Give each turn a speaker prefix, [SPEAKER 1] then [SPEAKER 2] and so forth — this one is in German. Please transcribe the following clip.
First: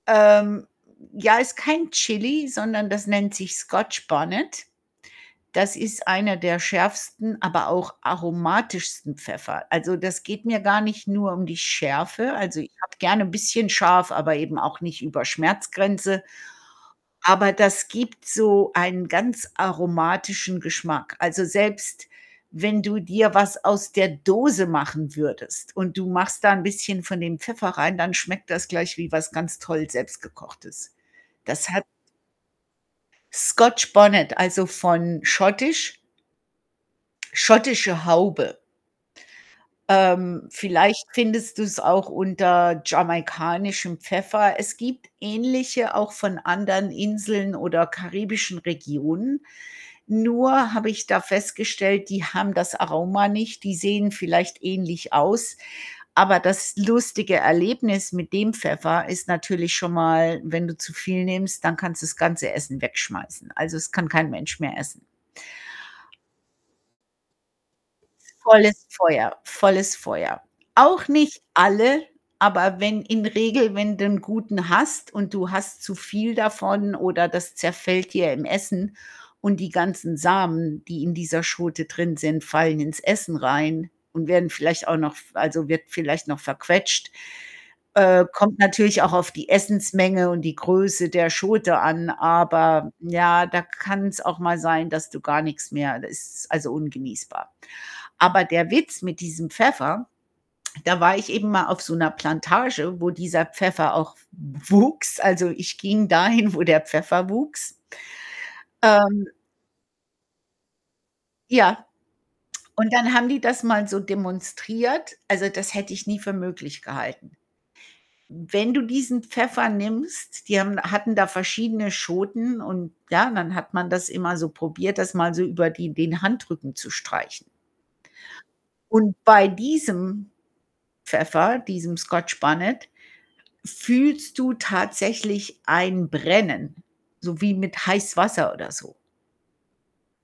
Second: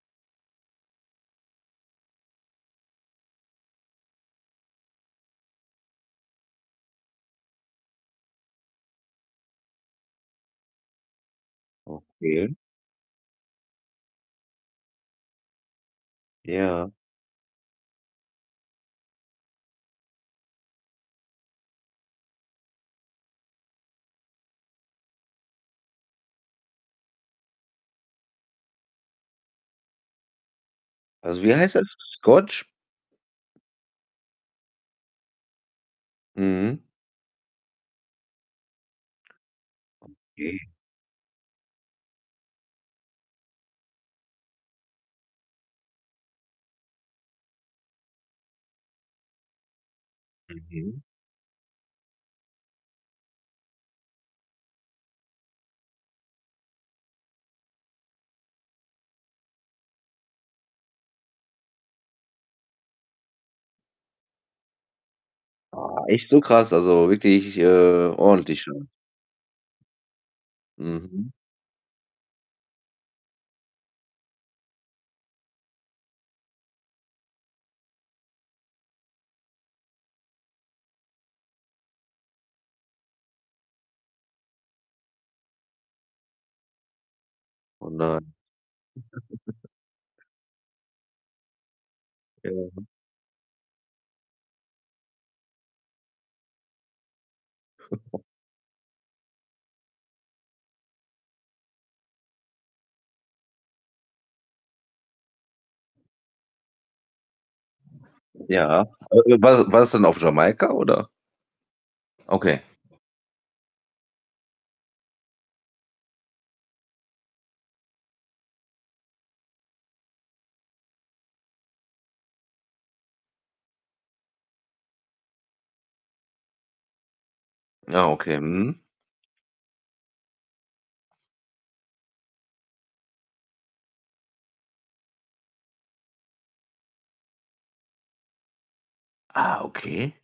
[SPEAKER 1] Ähm, j ja, ist kein Chili, sondern das nennt sich Scotch Bonnet. Das ist einer der schärfsten, aber auch aromatischsten Pfeffer. Also, das geht mir gar nicht nur um die Schärfe.
[SPEAKER 2] Okay.
[SPEAKER 1] Also, ich habe gerne bisschen scharf, aber eben auch nicht über Schmerzgrenze.
[SPEAKER 2] Ja.
[SPEAKER 1] Aber das gibt so einen ganz aromatischen Geschmack. Also, selbst wenn du dir was aus der Dose machen würdest und du machst da 'n bisschen von dem Pfeffer rein, dann schmeckt das gleich wie was ganz toll Selbstgekochtes.
[SPEAKER 2] Also, wie
[SPEAKER 1] Das
[SPEAKER 2] heißt das?
[SPEAKER 1] hat
[SPEAKER 2] Scotch
[SPEAKER 1] Scotch Bonnet, also von Schottisch
[SPEAKER 2] Mhm.
[SPEAKER 1] schottische Haube. Ähm,
[SPEAKER 2] Mhm.
[SPEAKER 1] vielleicht findest du's auch unter jamaikanischem Pfeffer. Es gibt ähnliche auch von anderen Inseln oder karibischen Regionen, nur habe
[SPEAKER 2] Mhm.
[SPEAKER 1] ich da festgestellt, die haben das Aroma nicht, die sehen vielleicht ähnlich aus, aber das lustige Erlebnis mit dem Pfeffer ist natürlich schon mal, wenn du zu viel nimmst, dann kannst du das ganze Essen wegschmeißen. Also, es kann kein Mensch mehr essen.
[SPEAKER 2] Ah, echt so krass? Also, wirklich, äh, ordentlich
[SPEAKER 1] Volles
[SPEAKER 2] dann.
[SPEAKER 1] Feuer, volles Feuer. Auch
[SPEAKER 2] Mhm.
[SPEAKER 1] nicht alle, aber wenn in Regel wenn du 'n guten hast und du hast zu viel davon oder das zerfällt dir im Essen und die ganzen Samen, die in dieser Schote drin sind, fallen ins Essen rein und werden vielleicht auch noch f also, wird vielleicht noch verquetscht
[SPEAKER 2] Oh, nein.
[SPEAKER 1] äh, kommt natürlich auch auf die Essens-Menge und die Größe der Schote an,
[SPEAKER 2] Ja, ne?
[SPEAKER 1] aber ja, da kann's auch mal sein, dass du gar nix mehr da ist also ungenießbar. Aber der Witz mit diesem Pfeffer da war ich eben mal auf so 'ner Plantage, wo dieser Pfeffer auch w wuchs. Also, ich ging dahin, wo der Pfeffer wuchs.
[SPEAKER 2] Ja. Äh,
[SPEAKER 1] Ähm
[SPEAKER 2] war war's dann auf Jamaika, oder?
[SPEAKER 1] Ja.
[SPEAKER 2] Okay.
[SPEAKER 1] Und dann haben die das mal so demonstriert. Also, das hätte ich nie für möglich gehalten. Wenn du diesen Pfeffer nimmst, die haben hatten da verschiedene Schoten, und ja, dann hat man das immer so probiert, das mal so über die den Handrücken zu streichen.
[SPEAKER 2] Ja, okay. Mhm.
[SPEAKER 1] Und bei diesem Pfeffer, diesem Scotch Bonnet fühlst du tatsächlich ein Brennen, so wie mit Heißwasser oder so.
[SPEAKER 2] Ah, okay.